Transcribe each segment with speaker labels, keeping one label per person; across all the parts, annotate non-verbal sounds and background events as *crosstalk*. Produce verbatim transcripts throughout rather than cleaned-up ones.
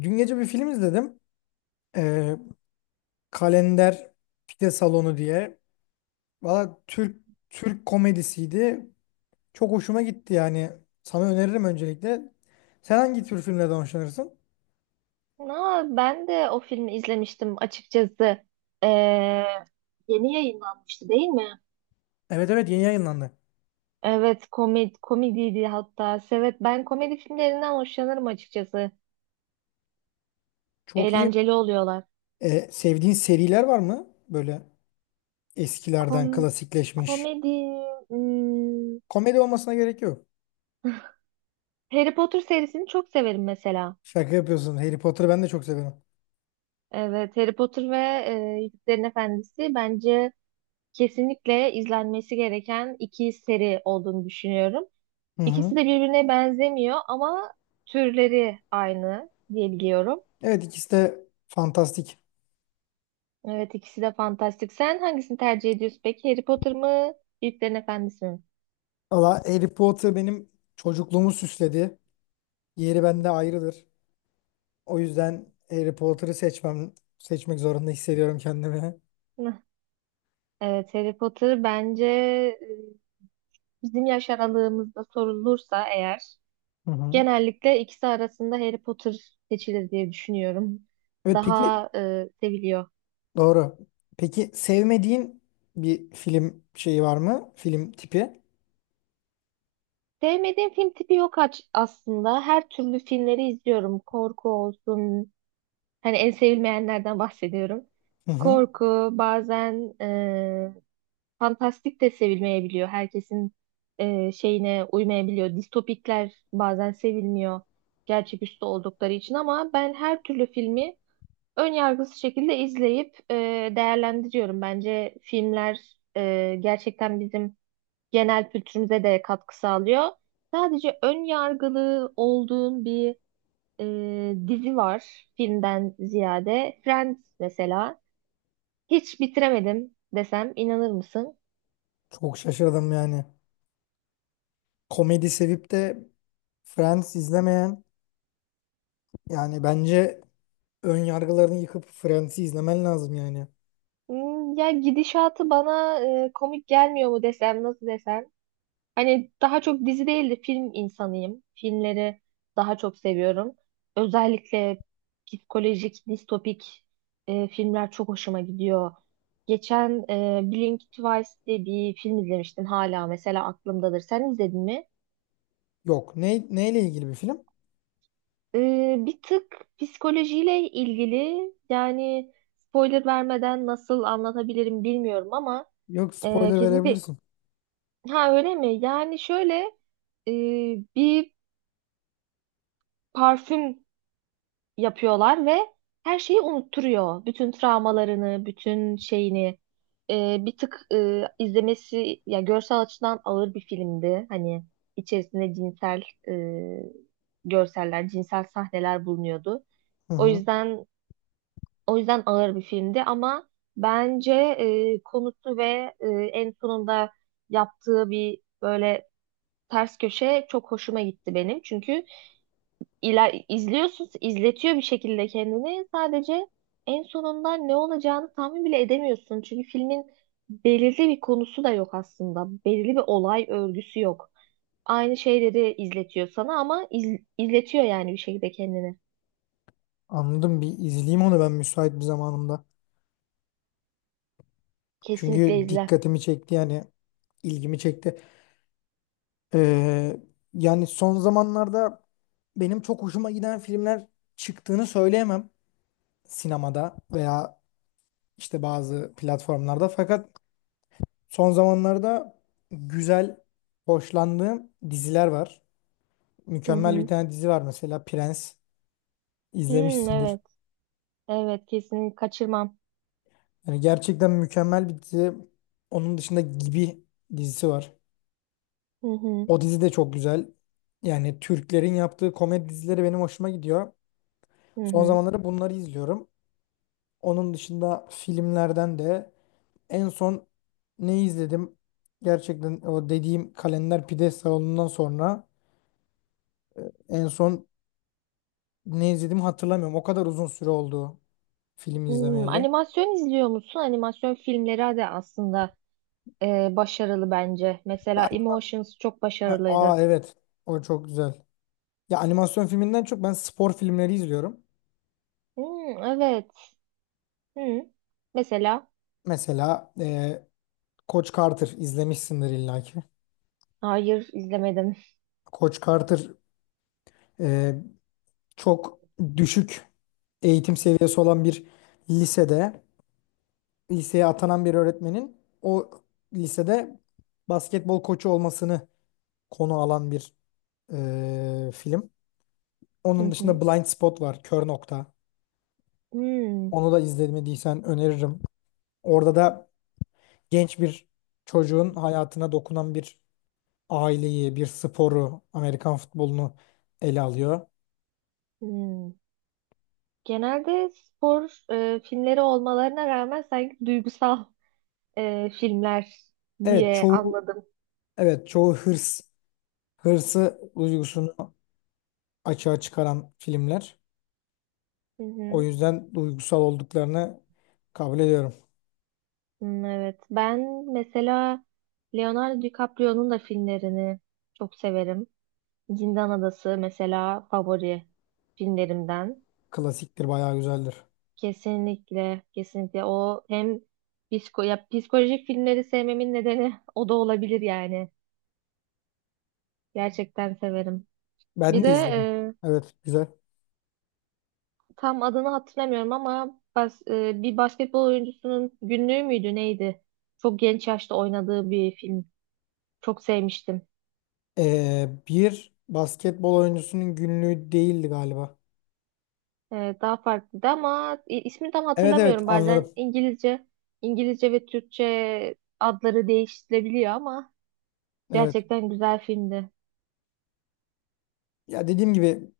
Speaker 1: Dün gece bir film izledim. Ee, Kalender Pide Salonu diye. Valla Türk Türk komedisiydi. Çok hoşuma gitti yani. Sana öneririm öncelikle. Sen hangi tür filmlerden hoşlanırsın?
Speaker 2: Na, ben de o filmi izlemiştim açıkçası. Ee, Yeni yayınlanmıştı değil mi?
Speaker 1: Evet, evet, yeni yayınlandı.
Speaker 2: Evet, komedi komediydi hatta. Evet, ben komedi filmlerinden hoşlanırım açıkçası.
Speaker 1: Çok iyi.
Speaker 2: Eğlenceli oluyorlar.
Speaker 1: Ee, sevdiğin seriler var mı? Böyle
Speaker 2: Kom
Speaker 1: eskilerden klasikleşmiş.
Speaker 2: komedi hmm,
Speaker 1: Komedi olmasına gerek yok.
Speaker 2: Harry Potter serisini çok severim mesela.
Speaker 1: Şaka yapıyorsun. Harry Potter'ı ben de çok severim.
Speaker 2: Evet, Harry Potter ve e, Yüzüklerin Efendisi bence kesinlikle izlenmesi gereken iki seri olduğunu düşünüyorum.
Speaker 1: Hı hı.
Speaker 2: İkisi de birbirine benzemiyor ama türleri aynı diye biliyorum.
Speaker 1: Evet, ikisi de fantastik.
Speaker 2: Evet, ikisi de fantastik. Sen hangisini tercih ediyorsun peki? Harry Potter mı? Yüzüklerin Efendisi mi?
Speaker 1: Valla Harry Potter benim çocukluğumu süsledi. Yeri bende ayrıdır. O yüzden Harry Potter'ı seçmem, seçmek zorunda hissediyorum kendimi.
Speaker 2: Hıh. Evet, Harry Potter bence, e, bizim yaş aralığımızda sorulursa eğer
Speaker 1: Hı hı.
Speaker 2: genellikle ikisi arasında Harry Potter seçilir diye düşünüyorum.
Speaker 1: Evet, peki,
Speaker 2: Daha e, seviliyor.
Speaker 1: doğru. Peki sevmediğin bir film şeyi var mı? Film tipi?
Speaker 2: Sevmediğim film tipi yok aç- aslında. Her türlü filmleri izliyorum. Korku olsun, hani en sevilmeyenlerden bahsediyorum.
Speaker 1: Hı hı.
Speaker 2: Korku bazen, e, fantastik de sevilmeyebiliyor. Herkesin e, şeyine uymayabiliyor. Distopikler bazen sevilmiyor. Gerçeküstü oldukları için ama ben her türlü filmi ön yargısız şekilde izleyip e, değerlendiriyorum. Bence filmler e, gerçekten bizim genel kültürümüze de katkı sağlıyor. Sadece ön yargılı olduğum bir e, dizi var, filmden ziyade. Friends mesela. Hiç bitiremedim desem inanır mısın?
Speaker 1: Çok şaşırdım yani. Komedi sevip de Friends izlemeyen, yani bence ön yargılarını yıkıp Friends'i izlemen lazım yani.
Speaker 2: Hmm, Ya, gidişatı bana e, komik gelmiyor mu, desem nasıl desem. Hani daha çok dizi değil de film insanıyım. Filmleri daha çok seviyorum. Özellikle psikolojik, distopik e, filmler çok hoşuma gidiyor. Geçen e, Blink Twice diye bir film izlemiştim, hala mesela aklımdadır. Sen izledin mi?
Speaker 1: Yok. Ne, neyle ilgili bir film?
Speaker 2: Ee, bir tık psikolojiyle ilgili, yani spoiler vermeden nasıl anlatabilirim bilmiyorum ama
Speaker 1: Yok,
Speaker 2: e,
Speaker 1: spoiler
Speaker 2: kesinlikle.
Speaker 1: verebilirsin.
Speaker 2: Ha, öyle mi? Yani şöyle, e, bir parfüm yapıyorlar ve her şeyi unutturuyor. Bütün travmalarını, bütün şeyini. E, bir tık e, izlemesi, ya görsel açıdan ağır bir filmdi. Hani içerisinde cinsel e, görseller, cinsel sahneler bulunuyordu.
Speaker 1: Hı
Speaker 2: O
Speaker 1: hı.
Speaker 2: yüzden O yüzden ağır bir filmdi ama bence e, konusu ve e, en sonunda yaptığı bir böyle ters köşe çok hoşuma gitti benim. Çünkü iler izliyorsun, izletiyor bir şekilde kendini. Sadece en sonunda ne olacağını tahmin bile edemiyorsun. Çünkü filmin belirli bir konusu da yok aslında. Belirli bir olay örgüsü yok. Aynı şeyleri izletiyor sana ama iz- izletiyor, yani bir şekilde kendini.
Speaker 1: Anladım, bir izleyeyim onu ben müsait bir zamanımda.
Speaker 2: Kesinlikle
Speaker 1: Çünkü
Speaker 2: izle.
Speaker 1: dikkatimi çekti yani, ilgimi çekti. Ee, yani son zamanlarda benim çok hoşuma giden filmler çıktığını söyleyemem sinemada veya işte bazı platformlarda. Fakat son zamanlarda güzel, hoşlandığım diziler var.
Speaker 2: Hı
Speaker 1: Mükemmel bir
Speaker 2: hı.
Speaker 1: tane dizi var mesela, Prens
Speaker 2: Hmm,
Speaker 1: izlemişsindir.
Speaker 2: evet. Evet, kesin kaçırmam.
Speaker 1: Yani gerçekten mükemmel bir dizi. Onun dışında Gibi dizisi var.
Speaker 2: Hı hı,
Speaker 1: O dizi de çok güzel. Yani Türklerin yaptığı komedi dizileri benim hoşuma gidiyor.
Speaker 2: hı
Speaker 1: Son
Speaker 2: hı.
Speaker 1: zamanlarda bunları izliyorum. Onun dışında filmlerden de en son ne izledim? Gerçekten o dediğim Kalender Pide Salonu'ndan sonra en son ne izlediğimi hatırlamıyorum. O kadar uzun süre oldu film
Speaker 2: Hmm,
Speaker 1: izlemeyeli.
Speaker 2: animasyon izliyor musun? Animasyon filmleri de aslında e, başarılı bence.
Speaker 1: Ya,
Speaker 2: Mesela Emotions çok
Speaker 1: ha, aa
Speaker 2: başarılıydı.
Speaker 1: evet, o çok güzel. Ya animasyon filminden çok ben spor filmleri izliyorum.
Speaker 2: Hmm, evet. Hı. Mesela.
Speaker 1: Mesela e, Coach Carter izlemişsindir illaki.
Speaker 2: Hayır, izlemedim.
Speaker 1: Coach Carter e, çok düşük eğitim seviyesi olan bir lisede, liseye atanan bir öğretmenin o lisede basketbol koçu olmasını konu alan bir e, film.
Speaker 2: Hı
Speaker 1: Onun dışında
Speaker 2: hı.
Speaker 1: Blind Spot var, Kör Nokta.
Speaker 2: Hmm,
Speaker 1: Onu da izlemediysen öneririm. Orada da genç bir çocuğun hayatına dokunan bir aileyi, bir sporu, Amerikan futbolunu ele alıyor.
Speaker 2: hmm. Genelde spor e, filmleri olmalarına rağmen sanki duygusal e, filmler
Speaker 1: Evet,
Speaker 2: diye
Speaker 1: çoğu,
Speaker 2: anladım.
Speaker 1: evet çoğu hırs, hırsı duygusunu açığa çıkaran filmler.
Speaker 2: Hı
Speaker 1: O
Speaker 2: hı.
Speaker 1: yüzden duygusal olduklarını kabul ediyorum.
Speaker 2: Hmm, evet. Ben mesela Leonardo DiCaprio'nun da filmlerini çok severim. Zindan Adası mesela favori filmlerimden.
Speaker 1: Klasiktir, bayağı güzeldir.
Speaker 2: Kesinlikle, kesinlikle, o hem psiko ya psikolojik filmleri sevmemin nedeni *laughs* o da olabilir yani. Gerçekten severim. Bir
Speaker 1: Ben
Speaker 2: de
Speaker 1: de izledim.
Speaker 2: e,
Speaker 1: Evet, güzel.
Speaker 2: tam adını hatırlamıyorum ama bas, e, bir basketbol oyuncusunun günlüğü müydü neydi? Çok genç yaşta oynadığı bir film. Çok sevmiştim.
Speaker 1: Ee, bir basketbol oyuncusunun günlüğü değildi galiba.
Speaker 2: Ee, daha farklıydı ama i- ismini tam
Speaker 1: Evet, evet,
Speaker 2: hatırlamıyorum. Bazen
Speaker 1: anladım.
Speaker 2: İngilizce, İngilizce ve Türkçe adları değiştirilebiliyor ama
Speaker 1: Evet.
Speaker 2: gerçekten güzel filmdi.
Speaker 1: Ya dediğim gibi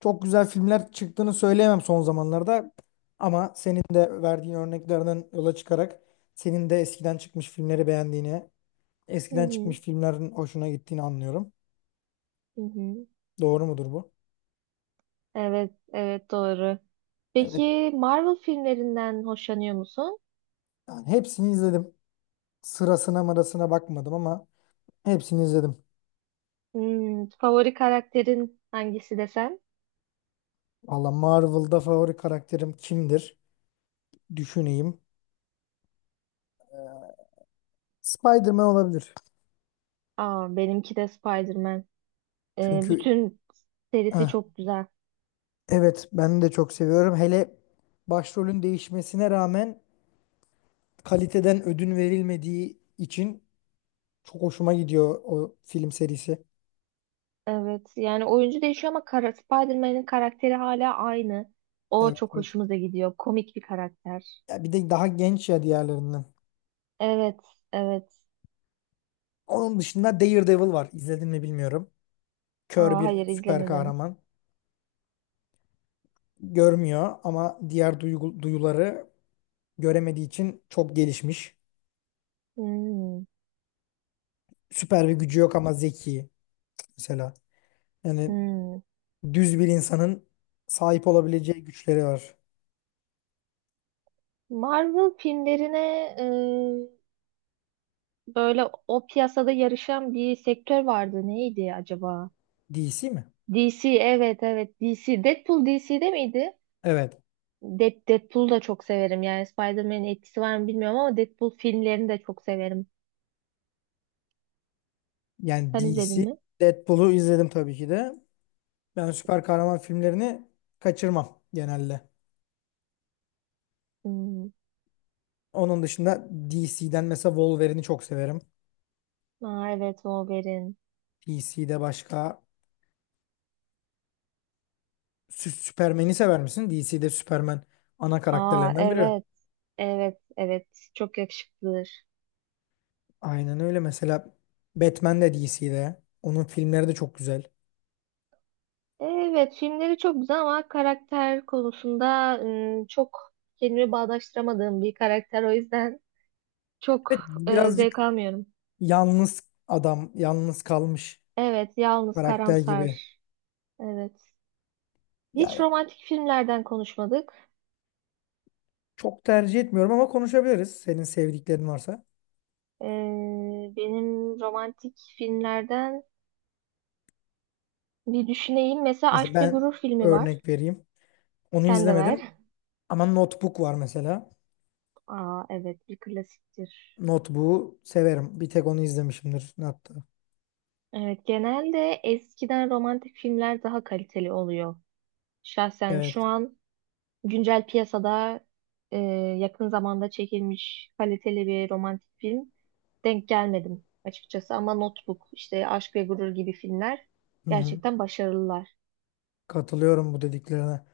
Speaker 1: çok güzel filmler çıktığını söyleyemem son zamanlarda. Ama senin de verdiğin örneklerden yola çıkarak senin de eskiden çıkmış filmleri beğendiğini,
Speaker 2: Hı
Speaker 1: eskiden
Speaker 2: hı,
Speaker 1: çıkmış filmlerin hoşuna gittiğini anlıyorum.
Speaker 2: hı hı.
Speaker 1: Doğru mudur bu?
Speaker 2: Evet, evet, doğru.
Speaker 1: Evet.
Speaker 2: Peki, Marvel filmlerinden hoşlanıyor musun?
Speaker 1: Yani hepsini izledim. Sırasına mırasına bakmadım ama hepsini izledim.
Speaker 2: Hmm, favori karakterin hangisi desem?
Speaker 1: Valla Marvel'da favori karakterim kimdir? Düşüneyim. Spider-Man olabilir.
Speaker 2: Aa, benimki de Spider-Man. Ee,
Speaker 1: Çünkü
Speaker 2: bütün serisi
Speaker 1: heh,
Speaker 2: çok güzel.
Speaker 1: evet, ben de çok seviyorum. Hele başrolün değişmesine rağmen kaliteden ödün verilmediği için çok hoşuma gidiyor o film serisi.
Speaker 2: Evet, yani oyuncu değişiyor ama kara, Spider-Man'in karakteri hala aynı. O
Speaker 1: Evet,
Speaker 2: çok
Speaker 1: evet.
Speaker 2: hoşumuza gidiyor. Komik bir karakter.
Speaker 1: Ya bir de daha genç ya diğerlerinden.
Speaker 2: Evet, evet.
Speaker 1: Onun dışında Daredevil var. İzledin mi bilmiyorum. Kör
Speaker 2: Aa,
Speaker 1: bir
Speaker 2: hayır
Speaker 1: süper
Speaker 2: izlemedim.
Speaker 1: kahraman. Görmüyor ama diğer duygu- duyuları göremediği için çok gelişmiş.
Speaker 2: Hmm,
Speaker 1: Süper bir gücü yok ama zeki mesela. Yani
Speaker 2: hmm.
Speaker 1: düz bir insanın sahip olabileceği güçleri var.
Speaker 2: Marvel filmlerine, e, böyle, o piyasada yarışan bir sektör vardı. Neydi acaba?
Speaker 1: D C mi?
Speaker 2: D C. Evet, evet, D C. Deadpool D C'de miydi?
Speaker 1: Evet.
Speaker 2: Dead, Deadpool'u da çok severim. Yani Spider-Man'in etkisi var mı bilmiyorum ama Deadpool filmlerini de çok severim.
Speaker 1: Yani
Speaker 2: Sen izledin
Speaker 1: D C,
Speaker 2: mi?
Speaker 1: Deadpool'u izledim tabii ki de. Ben süper kahraman filmlerini kaçırmam genelde.
Speaker 2: Hmm.
Speaker 1: Onun dışında D C'den mesela Wolverine'i çok severim.
Speaker 2: Aa, evet, Wolverine.
Speaker 1: D C'de başka, Sü- Superman'i sever misin? D C'de Superman ana
Speaker 2: Aa,
Speaker 1: karakterlerinden biri.
Speaker 2: evet. Evet, evet. Çok yakışıklıdır.
Speaker 1: Aynen öyle. Mesela Batman de D C'de. Onun filmleri de çok güzel.
Speaker 2: Evet, filmleri çok güzel ama karakter konusunda ım, çok kendimi bağdaştıramadığım bir karakter. O yüzden çok
Speaker 1: Evet,
Speaker 2: e,
Speaker 1: birazcık
Speaker 2: zevk almıyorum.
Speaker 1: yalnız adam, yalnız kalmış
Speaker 2: Evet, yalnız,
Speaker 1: karakter gibi.
Speaker 2: karamsar. Evet. Hiç
Speaker 1: Yani
Speaker 2: romantik filmlerden konuşmadık.
Speaker 1: çok tercih etmiyorum ama konuşabiliriz. Senin sevdiklerin varsa.
Speaker 2: Ee, Benim romantik filmlerden, bir düşüneyim. Mesela
Speaker 1: Mesela
Speaker 2: Aşk ve
Speaker 1: ben
Speaker 2: Gurur filmi var.
Speaker 1: örnek vereyim. Onu
Speaker 2: Sen de
Speaker 1: izlemedim
Speaker 2: ver.
Speaker 1: ama Notebook var mesela.
Speaker 2: Aa, evet, bir klasiktir.
Speaker 1: Notebook'u severim. Bir tek onu izlemişimdir hatta.
Speaker 2: Evet, genelde eskiden romantik filmler daha kaliteli oluyor. Şahsen şu
Speaker 1: Evet.
Speaker 2: an güncel piyasada e, yakın zamanda çekilmiş kaliteli bir romantik film denk gelmedim açıkçası. Ama Notebook, işte Aşk ve Gurur gibi filmler
Speaker 1: Hı hı.
Speaker 2: gerçekten başarılılar.
Speaker 1: Katılıyorum bu dediklerine.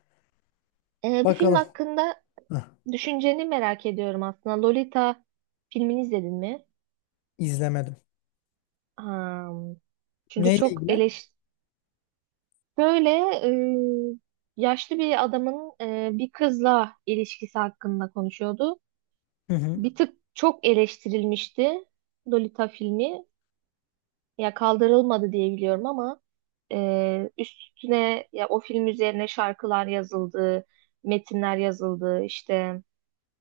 Speaker 2: E, bir film
Speaker 1: Bakalım.
Speaker 2: hakkında
Speaker 1: Heh,
Speaker 2: düşünceni merak ediyorum aslında. Lolita filmini izledin mi?
Speaker 1: izlemedim.
Speaker 2: Ha, çünkü
Speaker 1: Neyle
Speaker 2: çok
Speaker 1: ilgili?
Speaker 2: eleş Böyle, e, yaşlı bir adamın e, bir kızla ilişkisi hakkında konuşuyordu.
Speaker 1: Hı hı.
Speaker 2: Bir tık çok eleştirilmişti Lolita filmi. Ya kaldırılmadı diye biliyorum ama, e, üstüne, ya, o film üzerine şarkılar yazıldı, metinler yazıldı, işte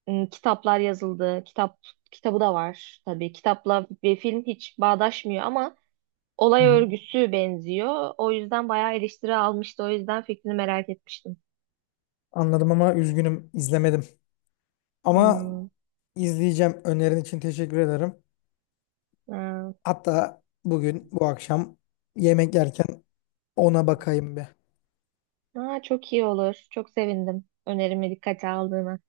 Speaker 2: m, kitaplar yazıldı. Kitap kitabı da var tabii. Kitapla bir film hiç bağdaşmıyor ama
Speaker 1: Hı
Speaker 2: olay
Speaker 1: hı.
Speaker 2: örgüsü benziyor. O yüzden bayağı eleştiri almıştı. O yüzden fikrini merak etmiştim.
Speaker 1: Anladım ama üzgünüm, izlemedim. Ama
Speaker 2: Hmm,
Speaker 1: izleyeceğim. Önerin için teşekkür ederim.
Speaker 2: ha.
Speaker 1: Hatta bugün, bu akşam yemek yerken ona bakayım bir.
Speaker 2: Ha, çok iyi olur. Çok sevindim önerimi dikkate aldığına.